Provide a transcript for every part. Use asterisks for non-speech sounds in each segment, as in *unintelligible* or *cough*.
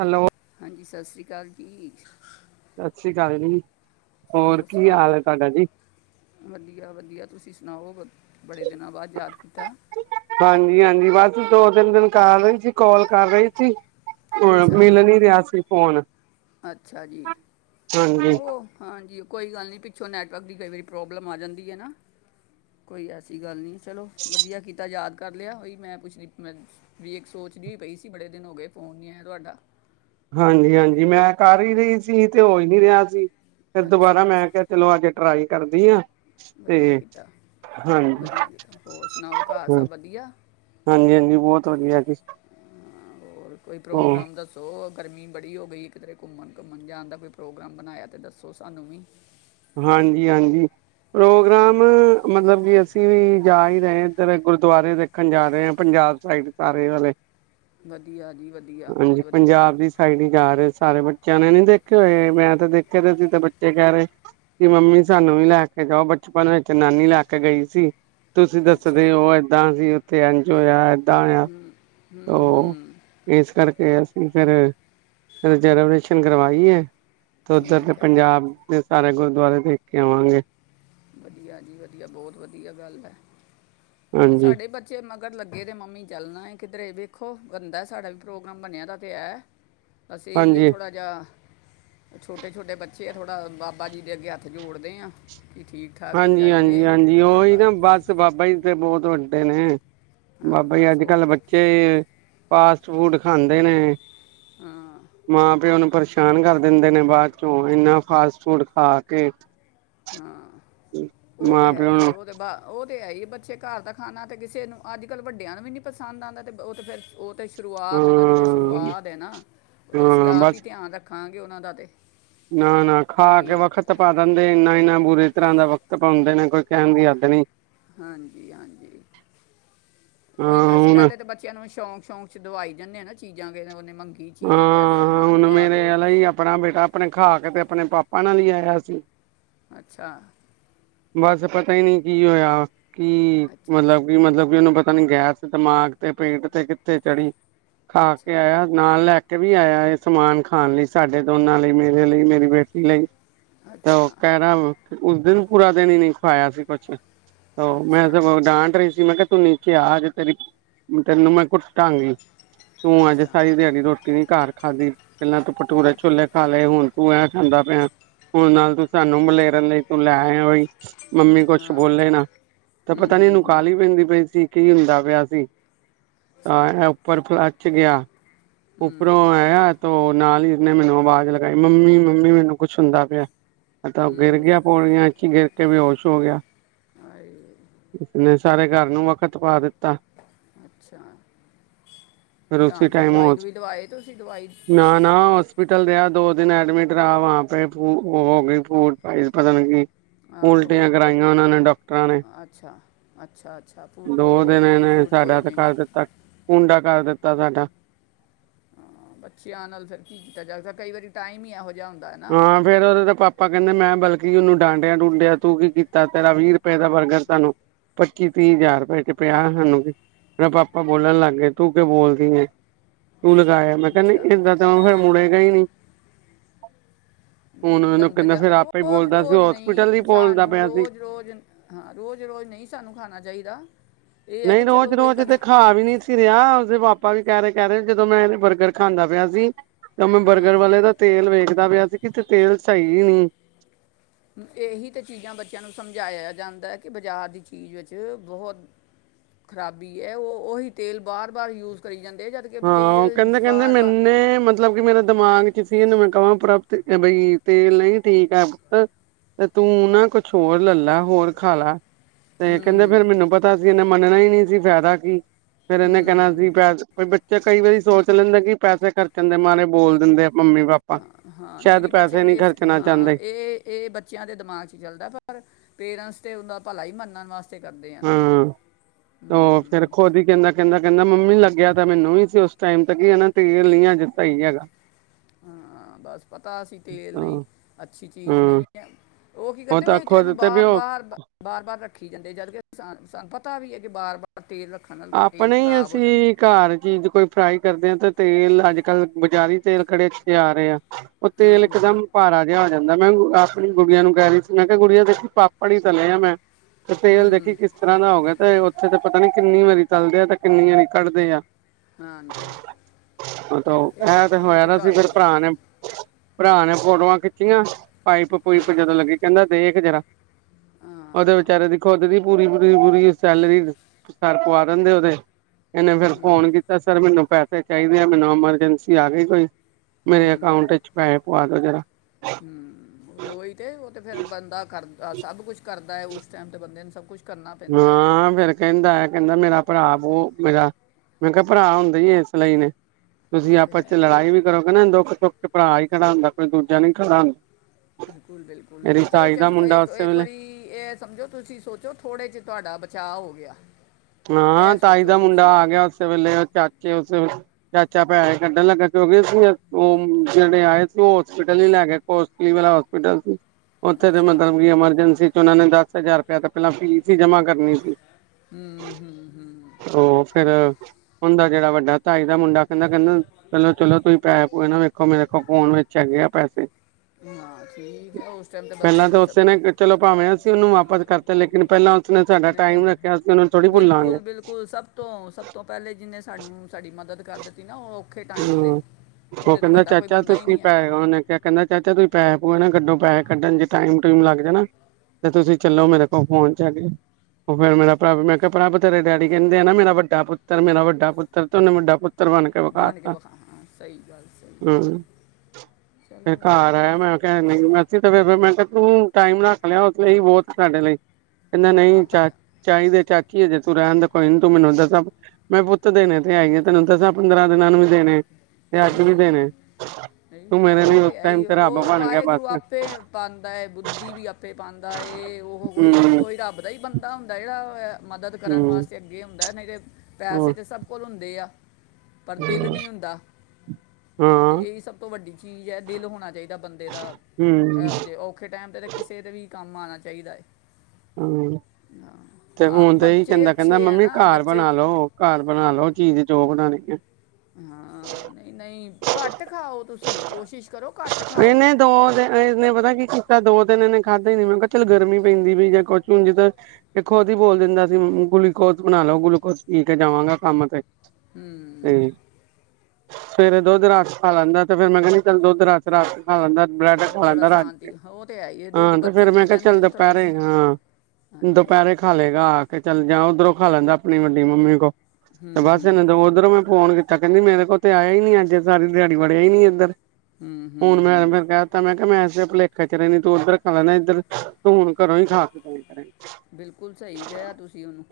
Hello. ਹਾਂਜੀ, ਸਤਿ ਸ਼੍ਰੀ ਅਕਾਲ ਜੀ। ਸਤਿ ਸ੍ਰੀ ਅਕਾਲ ਜੀ। ਹੋਰ ਸੁਣਾਓ ਹਾਲ ਕੀ, ਹੈ ਤੁਹਾਡਾ ਜੀ? ਵਧੀਆ-ਵਧੀਆ ਤੁਸੀਂ ਸੁਣਾਓ? ਬੜੇ ਦਿਨਾਂ ਬਾਅਦ ਯਾਦ ਕੀਤਾ। ਹਾਂਜੀ-ਹਾਂਜੀ, ਬਸ ਦੋ-ਤਿੰਨ ਦਿਨ ਕਰ ਰਹੀ ਸੀ, ਕੋਲ ਕਰ ਰਹੀ ਸੀ। ਹੂੰ ਅੱਛਾ ਮਿਲ ਨ ਰਿਹਾ ਸੀ ਫੋਨ ਅੱਛਾ ਜੀ ਹਾਂਜੀ। ਔ ਹਾਂਜੀ, ਕੋਈ ਗੱਲ ਨਹੀਂ ਪਿੱਛੋਂ ਨੈਟਵਰਕ ਦੀ ਕਈ ਵਾਰੀ ਪ੍ਰੋਬਲਮ ਆ ਜਾਂਦੀ ਏ ਨਾ ਕੋਈ ਐਸੀ ਗੱਲ ਨੀ, ਚਲੋ ਵਧੀਆ ਕੀਤਾ ਯਾਦ ਕਰ ਲਿਆ। ਹੋਈ ਮੈਂ ਪੁੱਛਦੀ ਮੈਂ ਵੀ ਇੱਕ ਸੋਚਦੀ ਪਈ ਸੀ ਬੜੇ ਦਿਨ ਹੋ ਗਏ ਫੋਨ ਨੀ ਆਇਆ ਤੁਹਾਡਾ ਹਾਂਜੀ-ਹਾਂਜੀ, ਮੈਂ ਕਰ ਹੀ ਰਹੀ ਸੀ ਤੇ ਹੋ ਹੀ ਨੀ ਰਿਹਾ ਸੀ ਫਿਰ ਅੱਛਾ ਦੁਬਾਰਾ ਮੈਂ ਅੱਛਾ ਕਿਹਾ ਚਲੋ ਆਕੇ ਟਰਾਈ ਕਰਦੀ ਆ। ਵਧੀਆ ਤੇ ਕੀਤਾ, ਹਾਂਜੀ ਵਧੀਆ ਕੀਤਾ। ਹੋਰ ਸੁਣਾਓ ਘਰ ਹਾਂ। ਸਭ ਵਧੀਆ? ਹਾਂਜੀ-ਹਾਂਜੀ, ਬਹੁਤ ਵਧੀਆ ਹੈ ਜੀ। ਹਾਂ, ਹੋਰ ਕੋਈ ਹੋਰ ਪ੍ਰੋਗਰਾਮ ਦਾ ਹੋ ਗਰਮੀ ਬੜੀ ਹੋ ਗਈ ਇੱਧਰੇ ਘੁੰਮਣ, ਘੁੰਮਣ ਜਾਣ ਦਾ ਕੋਈ ਪ੍ਰੋਗਰਾਮ ਬਣਾਇਆ ਤਾਂ ਦੱਸੋ ਸਾਨੂੰ ਵੀ ਹਾਂਜੀ, ਹਾਂਜੀ ਪ੍ਰੋਗਰਾਮ ਮਤਲਬ ਕਿ ਅਸੀਂ ਵੀ ਜਾ ਹੀ ਰਹੇ। ਕਿਧਰ ਗੁਰਦੁਆਰੇ ਦੇਖਣ ਜਾਣੇ ਪੰਜਾਬ ਸਾਈਡ ਸਾਰੇ ਵਾਲੇ ਵਧੀਆ ਜੀ ਵਧੀਆ ਹਾਂਜੀ ਬਹੁਤ ਵਧੀਆ। ਪੰਜਾਬ ਦੀ ਸਾਈਡ ਜਾ ਰਹੇ ਸਾਰੇ ਬੱਚਿਆਂ ਨੇ ਨੀ ਦੇਖੇ ਹੋਏ ਮੈਂ ਤੇ ਦੇਖੇ ਸੀ ਤੇ ਬੱਚੇ ਕਹਿ ਰਹੇ। ਕਿ ਮੰਮੀ ਸਾਨੂੰ ਵੀ ਲੈ ਕੇ ਜਾਓ ਬਚਪਨ ਵਿੱਚ ਨਾਨੀ ਲੈ ਕੇ ਗਈ ਸੀ। ਤੁਸੀਂ ਅੱਛਾ ਦੱਸਦੇ ਹੋ ਇਏਦਾਂ ਸੀ ਉੱਥੇ ਇੰਝ ਹੋਇਆ ਏਦਾਂ ਹੋਇਆ ਹਮ ਹਮ ਤੋ ਹਮ ਇਸ ਕਰਕੇ ਅਸੀਂ ਫਿਰ ਰਿਜ਼ਰਵੇਸ਼ਨ ਕਰਵਾਈ ਹੈ। ਤੇ ਉੱਧਰ ਦੇ ਠੀਕ ਹੈ ਪੰਜਾਬ ਦੇ ਸਾਰੇ ਗੁਰਦੁਆਰੇ ਦੇਖ ਕੇ ਆਵਾਂਗੇ। ਵਧੀਆ ਜੀ ਵਧੀਆ ਬਹੁਤ ਵਧੀਆ ਗੱਲ ਹੈ ਹਾਂ ਹਾਂਜੀ ਸਾਡੇ ਮਗਰ ਲੱਗੇ ਤਾਂ ਮੰਮੀ ਚੱਲਣਾ ਏ ਕਿੱਧਰੇ ਵੇਖੋ ਬੰਦਾ ਸਾਡਾ ਵੀ ਪ੍ਰੋਗਰਾਮ ਬਣਿਆ ਤਾਂ ਹੈ। ਹ ਅਸਂ ਇ ਥੋੜ੍ਹਾ ਜਿਹਾ। ਛੋਟੇ ਛੋਟੇ ਬੱਚੇ ਆ ਥੋੜ੍ਹਾ ਬਾਬਾ ਜੀ ਦੇ ਅੱਗੇ ਹੱਥ ਜੋੜਦੇ ਹਾਂ ਕਿ ਠੀਕ ਠਾਕ ਹਾਂਜੀ ਹਾਂਜੀ ਜਾਈਏ ਹਾਂਜੀ ਹਨਾ ਉਹੀ ਨਾ ਬਸ ਬਾਬਾ ਜੀ ਤੇ ਬਹੁਤ ਵੱਡੇ ਨੇ ਹਾਂ ਬਾਬਾ ਜੀ ਬਸ ਅੱਜ ਉਹ ਕੱਲ ਬੱਚੇ ਬੱਚ ਫਾਸਟਫੂਡ ਖਾਂਦੇ ਨੇ। ਹਾਂ ਮਾਂ ਪਿਓ ਨੂੰ ਪਰੇਸ਼ਾਨ ਕਰ ਦਿੰਦੇ ਨੇ ਬਾਅਦ ਚੋਂ ਇੰਨਾ ਫਾਸਟ ਫੂਡ ਖਾ ਕੇ। ਹਾਂ ਉਹ ਤੇ ਮਾਂ ਹੈ ਪਿਓ ਹੀ ਹੈ ਨੂੰ ਉਹ ਤੇ ਬਾਾਹ ਉਹ ਤਾਂ ਹੈ ਹੀ ਬੱਚੇ ਘਰ ਦਾ ਖਾਣਾ ਅਤੇ ਕਿਸੇ ਨੂੰ ਅੱਜ ਕੱਲ੍ਹ ਵੱਡਿਆਂ ਨੂੰ ਵੀ ਨਹੀਂ ਪਸੰਦ ਆਉਂਦਾ ਅਤੇ ਉਹ ਤਾਂ ਫਿਰ ਉਹ ਤਾਂ ਸ਼ੁਰੂਆਤ ਉਹਨਾਂ ਦੀ ਤਾਂ ਹਾਂ ਸ਼ੁਰੂਆਤ ਹੈ ਨਾ ਉਹ ਤੇ ਅਸੀਂ ਹਾਂ ਆਪ ਹੀ ਧਿਆਨ ਰੱਖਾਂਗੇ ਉਹਨਾਂ ਦਾ ਤੇ ਨਾ-ਨਾ ਖਾ ਕੇ ਕਿ ਵਖਤ ਪਾ ਦਿੰਦੇ ਇਨਾ-ਇੰਨਾ ਬੁਰਰੀ ਤਰ੍ਹਾਂ ਦਾ ਵਕਤ ਪਾਉਂਦੇ ਨੇ ਕੋਈ ਕਹਿਣ ਦੀ ਹੱਦ ਨੀ ਹਾਂਜੀ-ਹਾਂਜੀ ਹਾਂ ਉਹੀ ਨਾ ਅਸੀਂ ਹੁਣ ਪਹਿਲੇ ਤਾਂ ਬੱਚਿਆਂ ਨੂੰ ਸ਼ੌਕ ਸ਼ੌਂਕ ਦਵਾਈ ਜਾਂਿੰਦੇ ਨਾ ਚੀਜ਼ਾਂ ਕ ਉਹਨੇ ਮੰਗੀ ਚੀਜ਼ ਕ ਹਾਂ ਹੁਣ ਦਵਾ ਮੇਰੇ ਦੋ। ਆਲਾ ਹੀ ਆਪਣਾ ਬੇਟਾ ਆਪਣੇ ਖਾ ਕੇ ਤੇ ਆਪਣੇ ਪਾਪਾ ਨਾਲ ਹੀ ਆਇਆ ਸੀ। ਅੱਛਾ ਬਸ ਪਤਾ ਹੀ ਨਹੀਂੀ ਕੀ ਹੋਇਆ ਕੀ ਅੱਛਾ ਮਤਲਬ ਕੀ ਮਤਲਬ ਵੀ ਉਹਨੂੰ ਪਤਾ ਨੀ ਗੈਸ ਦਿਮਾਗ ਤੇ ਪੇਟ ਤੇ ਕਿੱਥੇ ਚੜੀ ਖਾ ਕੇ ਅੱਛਾ ਆਇਆ। ਨਾਲ ਲੈ ਕੇ ਵੀ ਆਇਆ ਇਹ ਸਮਾਨ ਖਾਣ ਲਈ ਸਾਡੇ ਦੋਨਾਂ ਲਈ ਮੇਰੇ ਲਈ ਮੇਰੀ ਬੇਟੀ ਲਈ ਅੱਛਾ ਤੇ ਉਹ ਕਹਿਰਾ ਉਸ ਦਿਨ ਪੂਰਾ ਦਿਨ ਹੀ ਨਹੀਂ ਖਵਾਇਆ ਸੀ ਕੁਛ ਮੈਂ ਅੱਛਾ ਤੇ ਡਾਂਟ ਰਹੀ ਸੀ ਮੈਂ ਕਿਹਾ ਤੂੰ ਨੀਥੇ ਆਜੇ ਤੇਰੀ ਤੈਨੂੰ ਮੈਂ ਕੁੱਟਾਂਗੀ। ਤੂੰ ਅੱਜ ਅੱਛਾ ਸਾਰੀ ਦਿਹਾੜੀ ਰੋਟੀ ਨੀ ਘਰ ਖਾਧਦੀ ਪਹਿਾਂਲਾਂ ਤੂੰ ਪਟੂਰਾ ਚ ਖਾ ਲਏ ਹੁਣ ਤੂੰ ਐ ਖਾਂਦਾ ਪਿਆ ਹੁਣ ਨਾਲ ਤੂੰ ਸਾਨੂੰ ਮਲੇਰਨ ਲਈ ਤੂੰ ਲੈ ਆ ਈ ਮੰਮੀ ਕੁਛ ਬੋਲੇ ਨਾ ਤੇ ਪਤਾ ਨੀ ਇਹਨੂੰਕਾਹੀ ਪੈਂਦੀ ਪਈ ਸੀ। ਕੀ ਹੁੰਦਾ ਪਿਆ ਸੀ ਅੱਛਾ ਤਾਂ ਇਹ ਉੱਪਰ ਫਲਚ ਗਿਆ। ਉੱਪਰੋਂ ਆਇਆ ਤੇ ਨਾਲ ਹੀ ਨੇ ਮੈਨੂੰ ਆਵਾਜ਼ ਲਗਾਈ ਮੰਮੀ ਮੰਮੀ ਮੈਨੂੰ ਕੁੱਛ ਹੁੰਦਾ ਪਿਆ ਮੈਂ ਤਾਂ ਉਹ ਗਿਰ ਗਿਆ। ਪੌੜੀਆਂ ਅਚੀ ਗੇਰ ਕੇ ਬੇਹੋਸ਼ ਹੋ ਗਿਆ ਹਾਯ ਮੈਂ ਸਾਰੇ ਘਰ ਨੂੰ ਵਕਤ ਪਾ ਦਿੱਤਾ ਅੱਛਾ ਫਿਰ ਤੇ ਹਾਂ ਤਾਂ ਦਵਾਈ ਦਵੁਈ ਦਵਾਏ ਤੁਸੀਂ ਦਵਾਈ ਨਾ-ਨਾ ਹੋਸਪਿਟਲ ਰਿਹਾ ਦੋ ਦਿਨ ਐਡਮਿਟ ਰਿਹਾ ਵਾ ਪੇ ਹੋ ਗਈ ਫੂਡ ਪ੍ਰਾਈ ਪਤਾ ਨੀ ਕੀ ਆਹੋ ਉਲਟੀਆਂ ਦ- ਕਰਾਈਆਂ ਉਹਨਾਂ ਨੇ ਡਾਕਟਰਾਂ ਨੇ ਅੱਛਾ ਅੱਛਾ ਅੱਛਾ ਫੂਡ ਦੋ ਪੋ ਹੋ ਦਿਨ ਜਾਂਦੀ ਇਹਨੇ ਫੂਡ ਸਾਡਾ ਤੇ ਪੋਇਜ਼ਨਿੰਗ ਕਰ ਦਿੱਤਾ ਕੁੰਡਾ ਕਰ ਦਿੱਤਾ ਸਾਡਾ ਹਾਂ ਬੱਚਿਆਂ ਨਾਲ ਫਿਰ ਕੀ ਕੀਤਾ ਜਾਦਾ ਕਈ ਵਾਰੀ ਟਾਈਮ ਹੀ ਇਹੋ ਜਿਹਾ ਹੁੰਦਾ ਨਾ ਆ ਫੇਰ ਉਹਦਾ ਪਾਪਾ ਕਹਿੰਦੇ ਮੈਂ ਬਲਕਿ ਉਹਨੂੰ ਡਾਂਡਿਆ ਡੂੰਡਿਆ ਤੂੰ ਕੀ ਕੀਤਾ ਤੇਰਾ ਵੀਹ ਰੁਪਏ ਦਾ ਬਰਗਰ ਸਾਨੂੰ ਪੱਚੀ ਤੀਹ ਹਜ਼ਾਰ ਰੁਪਏ ਚ ਪਿਆ ਹਨੂ ਕੀ ਮੈਂ ਪਾਪਾ ਬੋਲਣ ਲੱਗ ਗਏ ਤੂੰ ਕਿਉਂ ਬੋਲਦੀ ਆਂ ਤੂੰ ਲਗਾਇਆ ਮੈਂ ਕਿਹਾ ਅੱਛਾ ਇਦਾਂ ਤਾਂ ਉਹ ਫਿਰ ਮੁੜੇਗਾ ਹੀ ਨਹੀਂ ਨਹੀਂ ਉਹਨੂੰ ਕਹਿੰਦਾ ਫਿਰ ਬਾਜ਼ਾਰ ਆਪੇ ਹੀ ਰੋਜ਼ ਬੋਲਦਾ ਸੀ ਰੋਜ਼ ਹੋਸਪਿਟਲ ਹੀ ਨਹੀਂ ਬੋਲਦਾ ਸਾਨੂੰ ਪਿਆ ਸੀ ਰੋਜ਼-ਰੋਜ਼ ਹਾਂ ਰੋਜ਼-ਰੋਜ਼ ਨਹੀਂ ਸਾਨੂੰ ਖਾਣਾ ਚਾਹੀਦਾ ਇਹ ਆ ਨਹੀਂ ਕਿ ਚਲੋ ਬਈ ਰੋਜ਼-ਰੋਜ਼ ਤੇ ਕਦੀ ਖਾ ਵੀ ਨਹੀਂ ਸੀ। ਰਿਹਾ ਉਸਦੇ ਪਾਪਾ ਵੀ ਕਹਿ ਰਹੇ ਕਹਿ ਰਹੇ ਜਦੋਂ ਮੈਂ ਇਹਨੇ ਬਰਗਰ ਖਾਂਦਾ ਪਿਆ ਸੀ ਤਾਂ ਮੈਂ ਬਰਗਰ ਹਾਂ ਵਾਲੇ ਦਾ ਤੇਲ ਵੇਖਦਾ ਪਿਆ ਸੀ ਕਿੱਥੇ ਤੇਲ ਸਹੀ ਨਹੀਂ ਇਹੀ ਤਾਂ ਚੀਜ਼ਾਂ ਬੱਚਿਆਂ ਨੂੰ ਸਮਝਾਇਆ ਜਾਂਦਾ ਕਿ ਬਾਜ਼ਾਰ ਦੀ ਚੀਜ਼ ਵਿੱਚ ਬਹੁਤ ਖ਼ਰਾਬੀ ਹੈ ਉਹ ਉਹੀ ਤੇਲ ਬਾਰ- ਬਾਰ ਯੂਜ ਕਰੀ ਜਾਂਦੇ ਜਦ ਕਿ ਹਾਂ ਤੇਲ ਕਹਿੰਦੇ-ਕਹਿੰਦੇ ਬਾਰ-ਬਾਰ ਮਿਨੇ ਮਤਲਬ ਕਿ ਮੇਰਾ ਦਿਮਾਗ ਚ ਸੀ ਇਹਨੂੰ ਮੈਂ ਕਵਾਂ ਪ੍ਰਭ ਬਈ ਤੇਲ ਨਹੀਂ ਠੀਕ ਹੈ। ਤੇ ਤੂੰ ਨਾ ਕੁਛ ਹੋਰ ਲੈ ਲਾ ਹੋਰ ਖਾ ਲਾ ਤੇ ਕਹਿੰਦੇ ਹੂੰ ਫਿਰ ਮੈਨੂੰ ਪਤਾ ਸੀ ਇਹਨਾ ਮੰਨਣਾ ਹੀ ਨਹੀਂ ਸੀ ਫਾਇਦਾ ਕੀ ਫਿਰ ਇਹਨੇ ਕਹਿਣਾ ਸੀ ਹੂੰ ਦੀ ਪੈਲਸ *unintelligible* ਫਿਰ ਕਈ ਵਾਰੀ ਸੋਚ ਲੈਂਦੇ ਕਿ ਪੈਸੇ ਖਰਚਣ ਦੇ ਮਾਰੇ ਬੋਲ ਦਿੰਦੇ ਆ ਮੰਮੀ ਪਾਪਾ ਹਾਂ ਹਾਂ ਨਹੀਂ ਸ਼ਾਇਦ ਨਹੀਂ ਬੱਚਿਆਂ ਪੈਸੇ ਨੂੰ ਇਸ ਖਰਚਣਾ ਹਾਂ ਚਾਹੁੰਦੇ ਇਹ ਇਹ ਬੱਚਿਆਂ ਦੇ ਦਿਮਾਗ ਚ ਚੱਲਦਾ ਪਰ ਪੇਰੈਂਟਸ ਤੇ ਉਹਦਾ ਭਲਾ ਹੀ ਮੰਨਣ ਵਾਸਤੇ ਕਰਦੇ ਆ ਹਨਾ ਹਾਂ ਉਹ ਹੂ। ਫੇਰ ਖੁਦ ਹੀ ਕਹਿੰਦਾ ਕਹਿੰਦਾ ਕਹਿੰਦਾ ਮੰਮੀ ਲੱਗਿਆ ਤਾਂ ਮੈਨੂੰ ਵੀ ਸੀ ਉਸ ਟਾਈਮ ਤੇ ਇਹਨਾ ਤੇਲ ਨੀ ਅੱਜ ਸਹੀ ਹੈਗਾ। *inaudible* ਹਾਂ ਬਸ ਪਤਾ ਸੀ ਤੇਲ ਨਹੀਂ ਹਾਂ ਅੱਛੀ ਚੀਜ਼ ਹਾਂ ਨਹੀਂ ਹੈ। ਉਹ ਕੀ ਕਰਦੇ ਤਾਂ ਉਹੀਂ ਇਕ ਖੁਦ ਨੂੰ ਤੇ ਵੀ ਬਾਰ ਉਹ ਬਾਰ ਬਾਰ ਬਾਰ ਰੱਖੀ ਜਾਂਦੇ ਜਦ ਕਿ ਸਾਨੂੰ ਪਤਾ ਵੀ ਹੈ ਕਿ ਬਾਰ ਬਾਰ ਤੇਲ ਰੱਖਣਾ ਆਪਣੇ ਹੀ ਅਸੀਂ ਘਰ ਚੀਜ਼ ਕੋਈ ਫਰਾਈ ਕਰਦੇ ਹਾਂ ਤੇ ਤੇਲ ਅੱਜ ਕੱਲ ਬਜ਼ਾਰੀ ਤੇਲ ਖੜੇ ਅਥੇ ਆ ਰਹੇ ਆ ਉਹ ਤੇਲ ਹਾਂਜੀ ਇਕਦਮ ਭਾਰਾ ਜਿਹਾ ਹੋ ਜਾਂਦਾ ਮੈਂ ਆਪਣੀ ਗੁੜੀਆਂ ਨੂੰ ਕਹਿ ਰਹੀ ਸੀ ਮੈਂ ਕਿਹਾ ਗੁੜੀਆਂ ਦੇਖੀ ਪਾਪੜ ਹੀ ਤਲੇ ਆ ਮੈਂ ਤੇ ਤੇਲ ਦੇਖੀ ਕਿਸ ਤਰ੍ਹਾਂ ਦਾ ਹੋ ਗਿਆ ਤੇ ਉੱਥੇ ਤੇ ਪਤਾ ਨੀ ਕਿੰਨੀ ਵਾਰੀ ਤਲਦੇ ਆ ਤੇ ਕਿੰਨੀ ਵਾਰੀ ਕੱਢਦੇ ਆ ਹਾਂਜੀ ਕਾਤੋਂ ਇਹ ਤੇ ਹੋਇਆ ਨਾ ਸੀ ਫਿਰ ਭਰਾ ਨੇ ਭਰਾ ਨੇ ਫੋਟੋਆਂ ਖਿੱਚੀਆਂ ਪਾਈਪ ਪੁਈਪ ਹਾਂ ਜਦੋਂ ਲੱਗੀ ਕਹਿੰਦਾ ਦੇਖ ਜਰਾ ਉਹਦੇ ਹਾਂ ਵਿਚਾਰੇ ਖੁਦ ਦੀ ਪੂਰੀ-ਪੂਰੀ ਪੂਰੀ ਸੈਲਰੀ ਘਰ ਖੁਆਬ ਰਹਿੰਦੇ ਉਹਦੇ ਇਹਨੇ ਫਿਰ ਫੋਨ ਕੀਤਾ ਸਰ ਮੈਨੂੰ ਪੈਸੇ ਚਾਹੀਦੇ ਆ ਮੈਨੂੰ ਐਮਰਜੈਂਸੀ ਆ ਗਈ ਕੋਈ ਮੇਰੇ ਅਕਾਊਂਟ ਚ ਪੈਸੇ ਪਵਾ ਦੋ ਜਰਾ ਹੂ ਤੇ ਉਹੀ ਤੇ ਉਹ ਤੇ ਫਿਰ ਬੰਦਾ ਕਰਦਾ ਸਭ ਕੁਛ ਕਰਦਾ ਹੈ ਉਸ ਟਾਈਮ ਤੇ ਬੰਦੇ ਨੂੰ ਸਭ ਕੁਛ ਹਾਂ ਫਿਰ ਕਹਿੰਦਾ ਹੈ ਕਹਿੰਦਾ ਮੇਰਾ ਭਰਾ ਬੋ ਮੇਰਾ ਮੈਂ ਕਿਹਾ ਭਰਾ ਹੁੰਦੇ ਇਸ ਲਈ ਨੇ। ਤੁਸੀਂ ਉਹ ਤੇ ਆਪਸ ਹੈ ਚ ਹੀ ਲੜਾਈ ਵੀ ਕਰੋਗੇ ਨਾ ਦੁੱਖ ਸੁੱਖ ਭਰਾ ਹੀ ਖੜਾ ਹੁੰਦਾ ਕੋਈ ਦੂਜਾ ਨੀ ਖੜਾ ਹੁੰਦਾ। ਬਿਲਕੁਲ ਬਿਲਕੁਲ ਮੇਰੀ ਨਹੀਂ ਚਲੋ ਤਾਈ ਦਾ ਚੰਗਾ ਮੁੰਡਾ ਉਸੇ ਇੱਕ ਵੇਲੇ ਵਾਰੀ ਇਹ ਸਮਝੋ ਤੁਸੀਂ ਸੋਚੋ ਥੋੜੇ ਚ ਤੁਹਾਡਾ ਬਚਾਅ ਹੋ ਗਿਆ। ਹਾਂ ਇਹ ਤਾਈ ਸੋਚੋ ਦਾ ਮੁੰਡਾ ਤੁਸੀਂ ਆ ਗਿਆ ਉਸੇ ਵੇਲੇ ਚਾਚੇ ਉਸੇੇ ਵੇਲੇ ਚਾਚਾ ਪੈਸੇ ਕੱਢਣ ਲੱਗਾ ਕਿਉਂਕਿ ਤੁਸੀਂ ਉਹ ਜਿਹੜੇ ਆਏ ਸੀ ਓ ਹੋਸਪਿਟਲ ਹੀ ਲੈ ਗਏ। ਹੋਸ ਕੀਵਰ ਹੋਸਪਿਟਲ ਸੀ। ਉੱਥੇ ਤੇ ਅੱਛਾ ਮਤਲਬ ਕਿ ਐਮਰਜੈਂਸੀ ਚ ਉਹਨਾਂ ਨੇ ਦਸ ਹਜ਼ਾਰ ਰੁਪਇਆ ਤਾਂ ਪਹਿਲਾਂ ਫੀਸ ਹੀ ਜਮਾ ਕਰਨੀ ਸੀ। ਹੂ ਹੂ ਹੂ ਹੂ। ਉਹ ਫਿਰ ਮੁੰਡਾ ਜਿਹੜਾ ਵੱਡਾ ਤਾਈ ਦਾ ਮੁੰਡਾ ਕਹਿੰਦਾ ਕਹਿੰਦਾ ਚਲੋ ਚਲੋ ਤੁਸੀਂ ਪੈਸੇ ਪੂਸੇ ਨਾ ਵੇਖੋ ਮੇਰੇ ਕੋਲ ਫੋਨ ਵਿੱਚ ਹੈਗੇ ਆ ਪੈਸੇ। ਹੂੰ ਹਾਂ ਠੀਕ ਹੈ ਉਸ ਟਾਈਮ ਤੇ ਬੰਦੇ ਪਹਿਲਾਂ ਤਾਂ ਨੂੰ ਉਸੇ ਸਭ ਨੇ ਚਲੋ ਭਾਵੇਂ ਅਸੀਂ ਉਹਨੂੰ ਵਾਪਸ ਕਰਤੇ ਲੇਕਿਨ ਪਹਿਲਾਂ ਉਸਨੇ ਸਾਡਾ ਨਹੀਂ ਆ ਟਾਈਮ ਰੱਖਿਆ ਸੀ ਉਨੂੰ ਬਿਲਕੁਲ ਬਿਲਕੁਲ ਸਭ ਤੋਂ ਸਭ ਤੋਂ ਪਹਿਲੇ ਜਿਨੇ ਸਾਨੂੰ ਸਾਡੀ ਮਦਦ ਕਰ ਦਿੱਤੀ ਨਾ ਉਹ ਔਖੇ ਟਾਈਮ ਤੇ ਹਾਂ ਉਹ ਉਹਦੇ ਤੋਂ ਕਹਿੰਦਾ ਵੱਡਾ ਕੋਈ ਚਾਚਾ ਬੰਦਾ ਹੀ ਤੁਸੀਂ ਨੀ ਹੈਗਾ ਪੈਸੇ ਉਹਨੇ ਕਿਹਾ ਕਹਿੰਦਾ ਚਾਚਾ ਤੁਸੀਂ ਪੈਹੇ ਪੂਹੇ ਨਾ ਕੱਢੋ, ਪੈੇਹੇ ਕੱਢਣ ਚ ਟਾਈਮ ਟੂਮ ਲੱਗ ਜਾਣਾ ਤੇ ਤੁਸੀਂ ਚਲੋ ਮੇਰੇ ਕੋਲ ਫੋਨ ਚ ਹੈਗੇ ਉਹ ਫਿਰ ਮੇਰਾ ਭਰਾ ਮੈਂ ਕਿਹਾ ਪ੍ਰਭ ਤੇਰੇ ਡੈਡੀ ਕਹਿੰਦੇ ਆ ਨਾ, ਮੇਰਾ ਵੱਡਾ ਪੁੱਤਰ ਮੇਰਾ ਵੱਡਾ ਪੁੱਤਰ ਤੇ ਉਹਨੇ ਵੱਡਾ ਪੁੱਤ ਪੁੱਤਰ ਬਣ ਕੇ ਵਿਖਾ ਤਾ ਹਾਂ ਹਾਂ ਸਹੀ ਗੱਲ ਸਹੀ ਹੂੰ ਗੱ ਫੇਰ ਚਲੋ ਬਈ ਘਰ ਆਇਆ ਮੈਂ ਕਿਹਾ ਨਹੀਂ ਵੈਸੇ ਤੇ ਫਿਰ ਮੈਂ ਕਿਹਾ ਤੂੰ ਟਾਈਮ ਰੱਖ ਲਿਆ ਉਸ ਲਈ ਬਹੁਤ ਸਾਡੇ ਲਈ ਕਹਿੰਦਾ ਹਾਂ ਨਹੀਂ ਆਪਣ ਚਾ ਚਾਹੀਦੇ ਚਾਚੀ ਹਜੇ ਤੂੰ ਰਹਿਣ ਦੇ ਕੋਈ ਤੂੰ ਮੈਨੂੰ ਦਾ ਮੈਂ ਪੁੱਤ ਦੇਣੇ ਤੇ ਹੈਈ ਹੈ ਹੀ ਆ ਤੈਨੂੰ ਦਸਾਂ ਪੰਦਰਾਂ ਦਿਨਾਂ ਨੂੰ ਵੀ ਦੇਣੇ ਤੇ ਅੱਜ ਵੀ ਹੂੰ ਦੇਣੇ ਤੂੰ ਹਾਂ ਮੇਰੇ ਲਈ ਉਹ ਉਸ ਤੇ ਹੈ ਟਾਈਮ ਹੀ ਰੱਬ ਉਹ ਬਣ ਗਿਆ ਵਾਹਿਗੁਰੂ ਬਸ ਆਪੇ ਪਾਂਦਾ ਐ ਬੁੱਧੀ ਵੀ ਆ ਆਪੇ ਪਾਂਦਾ ਏ ਉਹ ਕੋਈ ਹੂੰ ਕੋਈ ਰੱ ਬ ਦਾ ਹੀ ਬੰਦਾ ਹੁੰਦਾ ਏ ਜਿਹੜਾ ਮਦਦ ਕਰਨ ਹੂੰ ਵਾਸਤੇ ਅੱਗੇ ਹੁੰਦਾ ਨਹੀਂ ਤੇ ਪੈਸੇ ਤਾਂ ਸਭ ਕੋਲ ਹੁੰਦੇ ਆ ਪਰ ਦਿਲ ਨਹੀਂ ਹੁੰਦਾ ਹੂ *unintelligible* ਤੇ ਇਹੀ ਸਭ ਤੋਂ ਵੱਡੀ ਚੀਜ਼ ਐ ਦਿਲ ਹੋਣਾ ਚਾਹੀਦਾ ਬੰਦੇ ਦਾ ਹੂੰ ਇਹੋ ਜਿਹੇ ਓ ਖੇ ਟਾਈਮ ਤੇ ਤਾਂ ਕਿਸੇ ਦੇ ਵੀ ਕੰਮ ਆਣਾ ਚਾਹੀਦਾ ਏ ਹੂੰ ਤੇ ਹਾਂ ਹੁਣ ਤੇ ਹੀ ਬੱਚੇ ਕਹਿੰਦਾ ਕਹਿੰਦਾ ਅੱਛੇ ਆ ਮੰਮੀ ਨਾ ਘਰ ਬੱਚੇ ਬਣਾ ਲੋ ਘਰ ਬਣਾ ਹਾਂ ਲਓ ਚੀਜ਼ ਜੋ ਬਣਾਣੀ ਆ। ਹਾਂ, ਨਹੀਂ ਨਹੀਂ ਘੱਟ ਖਾਓ ਤੁਸੀਂ ਕੋਸ਼ਿਸ਼ ਕਰੋ ਘੱਟ ਖਾਓ ਇਹਨੇ ਦੋ ਦੇਅਨ *unintelligible* ਏਸਨੇ ਪਤਾ ਕੀ ਕੀਤਾ ਦੋ ਦਿਨ ਇਨੇ ਖਾਧਾ ਹੀ ਨੀ ਮੈਂ ਕਿਹਾ ਚੱਲ ਗਰਮੀ ਪੈਂਦੀ ਪੀ ਜਾ ਕੋਛ ਹੁਣ ਜਿੱਦਾਂ ਏ ਖੋਦ ਹੀ ਬੋਲ ਦਿੰਦਾ ਸੀ ਮਨੂ ਗਲੂਕੋਜ ਬਣਾ ਲਓ, ਗਲੂਕੋਜ ਪੀ ਕੇ ਜਾਵਾਂਗਾ ਕੰਮ ਤੇ ਹਮ ਤੇ ਸਵੇਰੇ ਦੁੱਧ ਰਾਸ ਖਾ ਲੈਂਦੈ ਤੇ ਫੇਰ ਮੈਂ ਕਿਹਾ ਨੀ ਚੱਲ ਦੋਧ ਰਾਸ ਰਸ ਖਾ ਲੈਂਦਾ ਬਰੈਡ ਹਾਂ, ਖਾ ਥੋੜਾ ਲੈਂਦਾ ਰੱਜ ਕੇ ਸ਼ਾਂਤੀ ਉਹ ਤੇ ਹੈ ਹੀ ਹੈ ਦੁੱਧ ਹਾਂ, ਤੇ ਬੱਚੇ ਫੇਰ ਮੈਂ ਪੀ ਕਿਹਾ ਜਾਂਦੇ ਆ ਚੱਲ ਨਾ ਥੋੜਾ ਦੋਪੈਰੇ ਹਾਂ ਹਾਂਜੀ ਦੁਪਹਿਰੇ ਖਾ ਲਏਗਾ ਆ ਕੇ ਚੱਲ ਜਾ ਉੱਧਰੋਂ ਖਾ ਲੈਂਦਾ ਆਪਣੀ ਵੱਡੀ ਮੰਮੀ ਕੋ, ਤੇ ਹੂੰ ਬਸ ਹੂੰ ਇਹਨਾਂ ਦੇ ਉੱਧਰੋਂ ਮੈਂ ਫੋਨ ਕ ਤੇ ਕਹਿੰਦੀ ਮੇਰੇ ਕੋ ਤੇ ਆਇਆ ਹੀ ਨੀ ਅੱਜ ਸਾਰੀ ਦਿਹਾੜੀ ਵੜਿਆ ਹੀ ਨੀ ਇੱਧਰ, ਹੂੰ ਹੁਣ ਹੂੰ ਮੈਂ ਹੂੰ ਮੈਂ ਕਹਿ ਕਿਹਤਾ ਮੈਂ ਕਿਹਾ ਮੈਂ ਤੇ ਭੁਲੇਖੇ ਚ ਰਹਿਣੀ ਤੂੰ ਉੱਧਰ ਖਾ ਲੈਂਨਾ ਇੱਧਰ, ਤੂੰ ਹੁਣ ਘਰੋਂ ਹੀ ਖਾ ਬਿਲਕੁਲ ਸਹੀ ਕਿਹਾ ਤੁਸੀਂ ਉਹਨੂੰ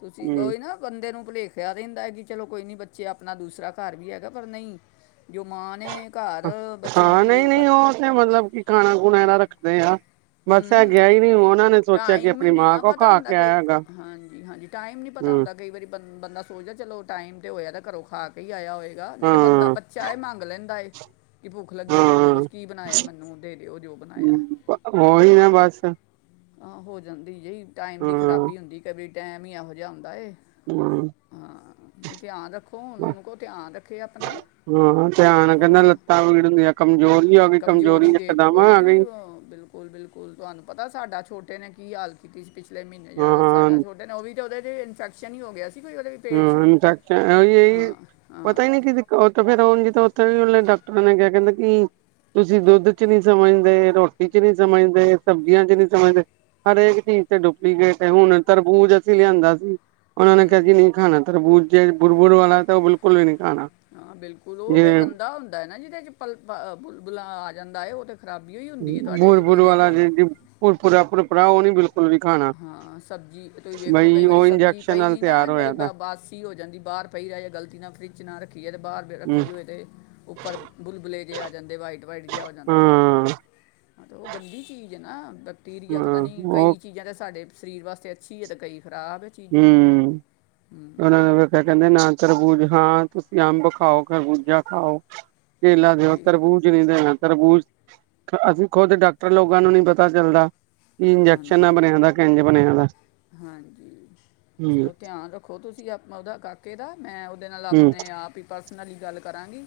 ਤੁਸੀਂ ਹੂੰ ਓਹੀ ਨਾ ਬੰਦੇ ਨੂੰ ਭੁਲੇਖਿਆ ਰਹਿੰਦਾ ਏ ਕਿ ਚਲੋ ਕੋਈ ਨੀ ਬੱਚੇ ਆਪਣਾ ਦੂਸਰਾ ਘਰ ਵੀ ਹੈਗਾ ਪਰ ਨਹੀਂ ਜੋ ਮਾਂ ਨੇ ਘਰ ਬੱਚੇ ਦੀ ਉਹ ਕਰ ਏ ਮਤਲਬ ਕੀ *unintelligible* ਖਾਣਾ ਗੁਣਾ ਐਦਾ *unintelligible* ਰੱਖਦੇ ਆ। ਬਸ ਐ ਹੂੰ ਗਿਆ ਈ ਨੀ ਓਹਨਾਂ ਨੇ ਸੋਚਿਆ ਕਿ ਟਾਈਮ ਅਪਣੀ ਨਹੀਂ ਮਾਂ ਨਾ ਕੋਲ ਪਤਾ ਖਾ ਹੁੰਦਾ ਕੇ ਕਈ ਆਯਾ ਹੈਗਾ ਹਾਂਜੀ ਹਾਂਜੀ ਟਾਈਮ ਨੀ ਪਤਾ ਹੂੰ ਹੁੰਦਾ ਕਈ ਵਾਰੀ ਬੰ ਬੰਦਾ ਸ ਸੋਚਦਾ ਚਲੋ ਟਾਈਮ ਤੇ ਹੋਯਾ ਦੈ ਘਰੋਂ ਖਾ ਕੇ ਹੀ ਆਇਆ ਹੋਏਗਾ, ਨਹੀਂ ਤੇ ਬੰਦਾ ਹਾਂ ਬੱਚਾ ਏ ਮੰਗ ਲੈਂਦਾ ਏ ਕਿ ਭੁੱਖ ਲੱਗੀ ਏ ਤੇ ਮੈਨੂੰ ਹਾਂ ਕੁਛ ਕੀ ਬਣਾਯਾ ਮੈਨੂੰ ਦੇ ਦਿਓ ਜੋ ਬਣਾਯਾ *unintelligible* ਓਹੀ ਨਾ ਬਸ ਹਾਂ ਹੋ ਜਾਂਦੀ ਈ ਟਾਈਮ ਦੀ ਹਾਂ ਖ਼ਰਾਬੀ ਹੁੰਦੀ ਕਈ ਵਾ ਟਾਈਮ ਹੀ ਐਹੋ ਜਾ ਹੁੰਦਾ ਏ ਹਾਂ ਹਾਂ, ਨਹੀਂ ਧਿਆਨ ਰੱਖੋ ਹੁਣ ਓਨੂੰ ਕੋ ਧਿਆਨ ਰੱਖੇ ਅਪਨਾ ਹਾਂ, ਧਿਆਨ ਕੈੰਦਾ ਲੱਤਾਂ ਪੀੜ ਹੁੰਦੀਆਂ ਕਮਜ਼ੋਰੀ ਆ ਗਈ, ਕਮਜ਼ੋਰੀ ਇਕਦਮ ਆ ਗਈ ਕੁਲ ਬਿਲਕੁਲ ਤੁਹਾਨੂੰ ਪਤਾ ਸਾਡਾ ਛੋਟੇ ਨੇ ਕੀ ਹਾਲ ਕੀਤੀ ਸੀ ਪਿਛਲੇ ਮੀਨੇ ਹਾਂ ਜਦ ਅਸ ਹਾਂ ਤਾਡਾ ਛੋਟੇ ਨੇ ਓਹ ਵੀ ਤਾਂ ਓਹਦੇ ਤੇ ਇਨਫੈਕਸ਼ਨ ਹੀ ਹੋ ਗਿਆ ਸੀ ਕੋਈ ਓਦੇ ਹਾਂ ਇਨਫੈਕਸ਼ ਐਵੀ ਏਈ ਹਾਂ ਪਤਾ ਨੀ ਕਿ ਕ ਤੋਹ ਫਿਰ ਔੰਝ ਤੇ ਉੱਥੇ ਵੀ ਉਲੇ ਡਾਕਟਰਾਂ ਨੇ ਕਿਹਾ ਕੈੰਦੇ ਕੀ ਤੁਸੀਂ ਦੁੱਧ ਚ ਨੀ ਸਮਝਦੇ, ਰੋਟੀ ਚ ਨੀ ਸਮਝਦੇ, ਸਬਜ਼ੀਆਂ ਚ ਨੀ ਸਮਝਦੇ ਹਰ ਏਕ ਚੀਜ਼ ਤੇ ਡੁਪਲੀਕੇਟ ਹੈ, ਹੁਣ ਤਰਬੂਜ਼ ਅਸੀਂ ਲਿਆਂਦਾ ਸ ਔਨਾਂ ਨੇ ਕਿਹਾ ਜੀ ਨੀ ਖਾਣਾ ਤਰਬੂਜ ਜੇ ਬੁਰਬੁਰ ਵਾਲਾ ਤੇ ਓਹ ਬਿਲਕੁਲ ਵੀ ਨੀ ਖਾਣਾ ਹਾਂ, ਬਿਲਕੁਲ ਓਹ ਤੇ ਜਿਵੇਂ ਗੰਦਾ ਹੁੰਦਾ ਏ ਨਾ ਜਿਦੇ ਚ ਪਲਪ ਅ ਬੁਲਾ ਆ ਜਾਂਦਾ ਏ ਓਹ ਤ ਖਰਾਬੀਈਔ ਈ ਹੂੰਦੀ ਏ ਤੁਹਾਡੇ ਤੁਸੀਂ ਵੇਖੋ ਨਾ ਪੁਰਪੂਰਾ ਪੁਰਪੂਰਾ ਓਹ ਨੀ ਬਿਲਕ ਹਾਂ ਸਬਜ਼ੀ ਤੁਹੀ ਵੇਖੋ ਬਈ ਕਈ ਵਾਰੀ ਉਹ ਸਬਜ਼ੀ ਇੰਜੈਕਸ਼ਨ ਪਈ ਨਾਲ ਈ ਨਾ ਤਿਆਰ ਏ ਹੋਇਆ ਬ ਬਾਸ ਸੀ ਹੋ ਜਾਂਦੀ ਬਾਰ ਪਈ ਰੈ ਜੇ ਗਲਤੀ ਨਾਲ ਫਰਿੱਜ ਨਾ ਰੱਖੀਐ ਤੇ ਬਾਰ ਹੂੰ ਰੱਖੀ ਹੋਏ ਤੇ ਊ ਪਰ ਬੁਰਬੁਲੇ ਜੇ ਆ ਜਾਂਦੇ ਵਾਈਟ-ਵਾਈਟ ਜਾ ਹੋ ਜਾਂਦਾ ਏ। ਹਾਂ ਹਾਂ ਤੇ ਓਹ ਗੰਦੀ ਚੀਜ਼ ਏ ਨਾ ਬਕ ਤੀਰੀਆ ਪਤਾ ਹਾਂ ਨੀ ਉਹ ਕਈ ਚੀਜ਼ਾ ਤਾ ਸਾਡੇ ਸਰੀਰ ਵਾਸਤੇ ਅੱਛੀ ਏ ਤੇ ਕਈ ਖ਼ਰਾਬ ਏ। ਹੂੰ, ਓਹਨਾਂ ਨਾ ਫੇਰ ਫੇਰ ਕੈੰਦੇ ਨਾ ਤਰਬੂਜ ਹਾ ਤੁਸੀ ਅੰਬ ਖਾਓ, ਖਰਬੂਜਾ ਖਾਓ। ਕੇਲਾ ਦੇਓ, ਇਹ ਤਰਬੂਜ ਜਿਵੇ ਦਾ ਆ ਤਰਬੂਜ ਅਸੀ ਖੋਦ ਡਾਕਟਰ ਲੋਗਾ ਨੂੰ ਨੀ ਪਤਾ ਚੱਲਦਾ। ਬੀ ਇੰਜੈਕਸ਼ਨ ਨਾ ਹਾਂਜੀ ਬਣਿਆ ਹਾਂਜੀ ਦੈ ਕੇ ਏੰਜ ਬਣਿਆ ਦੈ। ਹਾਂਜੀ, ਚਲੋ ਧਿਆਨ ਰੱਖੋ ਤੁਸੀ ਅਪਣਾ ਓਦਾ ਕੱਦ *unintelligible* ਮੈਂ ਉਦੇ ਨਾਲ ਹੂੰ ਅਪਣੇ ਆਪ ਹੀ ਪਰਸਨਲੀ ਗੱਲ ਕਰਾਂਗੀ।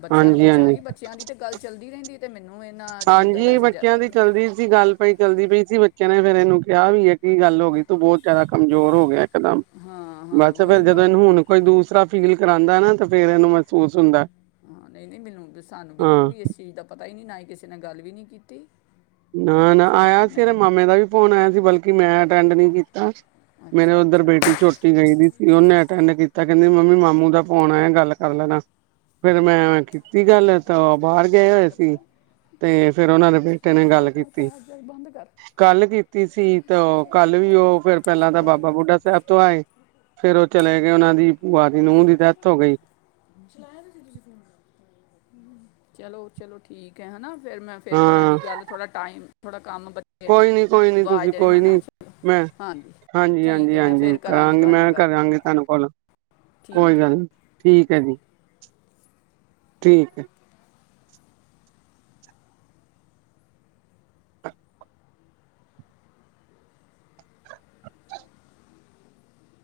ਬੱਚਿਆ ਦਾ ਹਾਂਜੀ ਹਾਂਜੀ ਪੁੱਛਾਂਗੀ ਬੱਚਿਆ ਦੀ ਤੇ ਗੱਲ ਚੱਲਦੀ ਰੈੰਦੀ ਏ ਤੇ ਮੈਨੂੰ ਏ ਹਾਂਜੀ ਬੱਚਿਆਂ ਦੀ ਚੱਲਦੀ ਪੀ ਸੀ ਗੱਲ ਪਈ ਚੱਲਦੀ ਪਈ ਸੀ ਬੱਚਿਆਂ ਨੇ ਫੇਰ ਏਨੂੰ ਕਿਆ ਵੀ ਏ। ਕੀ ਗੱਲ ਹੋ ਗੀ ਤੂੰ ਬੌਤ ਜੈਦਾ ਕਮਜ਼ੋਰ ਹੋ ਗਿਆ ਇਕਦਮ, ਹਾਂ ਹਾਂ ਬਸ ਫੇਰ ਵਹੀ ਜਦੋਂ ਨਾ ਏਨੂੰ ਹੁਣ ਕੋਈ ਦੂਸਰਾ ਫੀਲ ਕਰਾਉਂਦਾ ਨਾ ਤੇ ਫੇਰ ਇਹਨੂੰ ਮਹਿਸੂਸ ਹੁੰਦਾ ਹਾਂ ਨਈ-ਨਈ ਮੈਨੂੰ ਸਾਨੂੰ ਬਿਲਕੁਲ ਹਾਂ ਵੀ ਇਸ ਚੀਜ਼ ਦਾ ਪਤਾ ਹੀ ਨਹੀ ਨਾ ਹੀ ਕਿਸੇ ਨੇ ਗੱਲ ਵੀ ਨੀ ਕੀਤੀ। ਹਾਂ ਨਾ-ਨਾ ਚਲੋ ਆਇਆ ਸੀ ਇਦੇ ਮੈਂ ਮਾਮੇ ਦਾ ਵੀ ਫੋਨ ਆਇਆ ਸੀ ਬਲਕਿ ਮੈਂ ਅਟੈਂਡ ਨੀ ਕੀਤਾ। ਮੇਰੇ ਅੱਛਾ ਉੱਧਰ ਅੱਛਾ ਬੇਟੀ ਝ ਟੀ ਗਈ ਸੀ ਉਹਨੇ ਅਟੈਂਡ ਕੀਤਾ ਕਹਿੰਦੀ ਮੰਮੀ ਮਾਮੂ ਦਾ ਫੋਨ ਆਯਾ ਗੱਲ ਕਰ ਲੈਣਾ। ਫੇਰ ਮੈਂ ਕੀਤੀ ਗੱਲ ਤਾ ਬਾਰ ਗਏ ਹੋਏ ਇਹਦਾ ਸੀ ਪਤਾ ਤੇ ਫੇਰ ਉਹਨਾ ਦੇ ਨੇ ਗੱਲ ਕੀਤੀ। *unintelligible* ਬੰਦ ਕਰ। ਕੱਲ ਕੀਤੀ ਸੀ ਤੇ ਕੱਲ ਵੀ ਉਹ ਫੇਰ ਪਹਿਲਾ ਤਾ ਬੰਦ ਬਾਬਾ ਬੁੱ ਕਰ। ਡਾ ਸੈਬ ਤੋ ਆਏ ਫੇਰ ਓਹ ਚਲੇ ਗਏ ਓਨਾਂ ਦੀ ਭੂਆ ਦੀ ਨੂੰਹ ਦੀ ਡੈਥ ਹੋ ਗਈ। ਚਲੋ ਚਲੋ ਠੀਕ ਹੈ, ਹੈਨਾ। ਫੇਰ ਮੈਂ ਫੇਰ ਕਰਾਂਗੀ ਹਾਂ ਗੱਲ ਥੋੜਾ ਟਾਈਮ ਥੋੜਾ ਕੰਮ ਬੱ ਕੋਈ ਨੀ, ਕੋਈ ਨੀ ਤੁਸੀ ਕੋਈ ਨੀ। ਮੈਂ ਹਾਂਜੀ ਠੀਕ ਹਾਂਜੀ-ਹਾਂਜੀ, ਹੈ ਮੈਂ ਹਾਂਜੀ ਫਿਰ ਕਰਾਂਗੀ ਤੁਹਾਡੇ ਨਾਲ ਮੈਂ ਗੱਲ ਕਰਾਂਗੀ ਤੁਆਨੂੰ ਕੋਲ। ਠੀਕ ਹੈ ਕੋਈ ਗੱਲ ਨੀ ਠੀਕ ਹੈ ਜੀ, ਠੀਕ ਹੈ। *inaudible*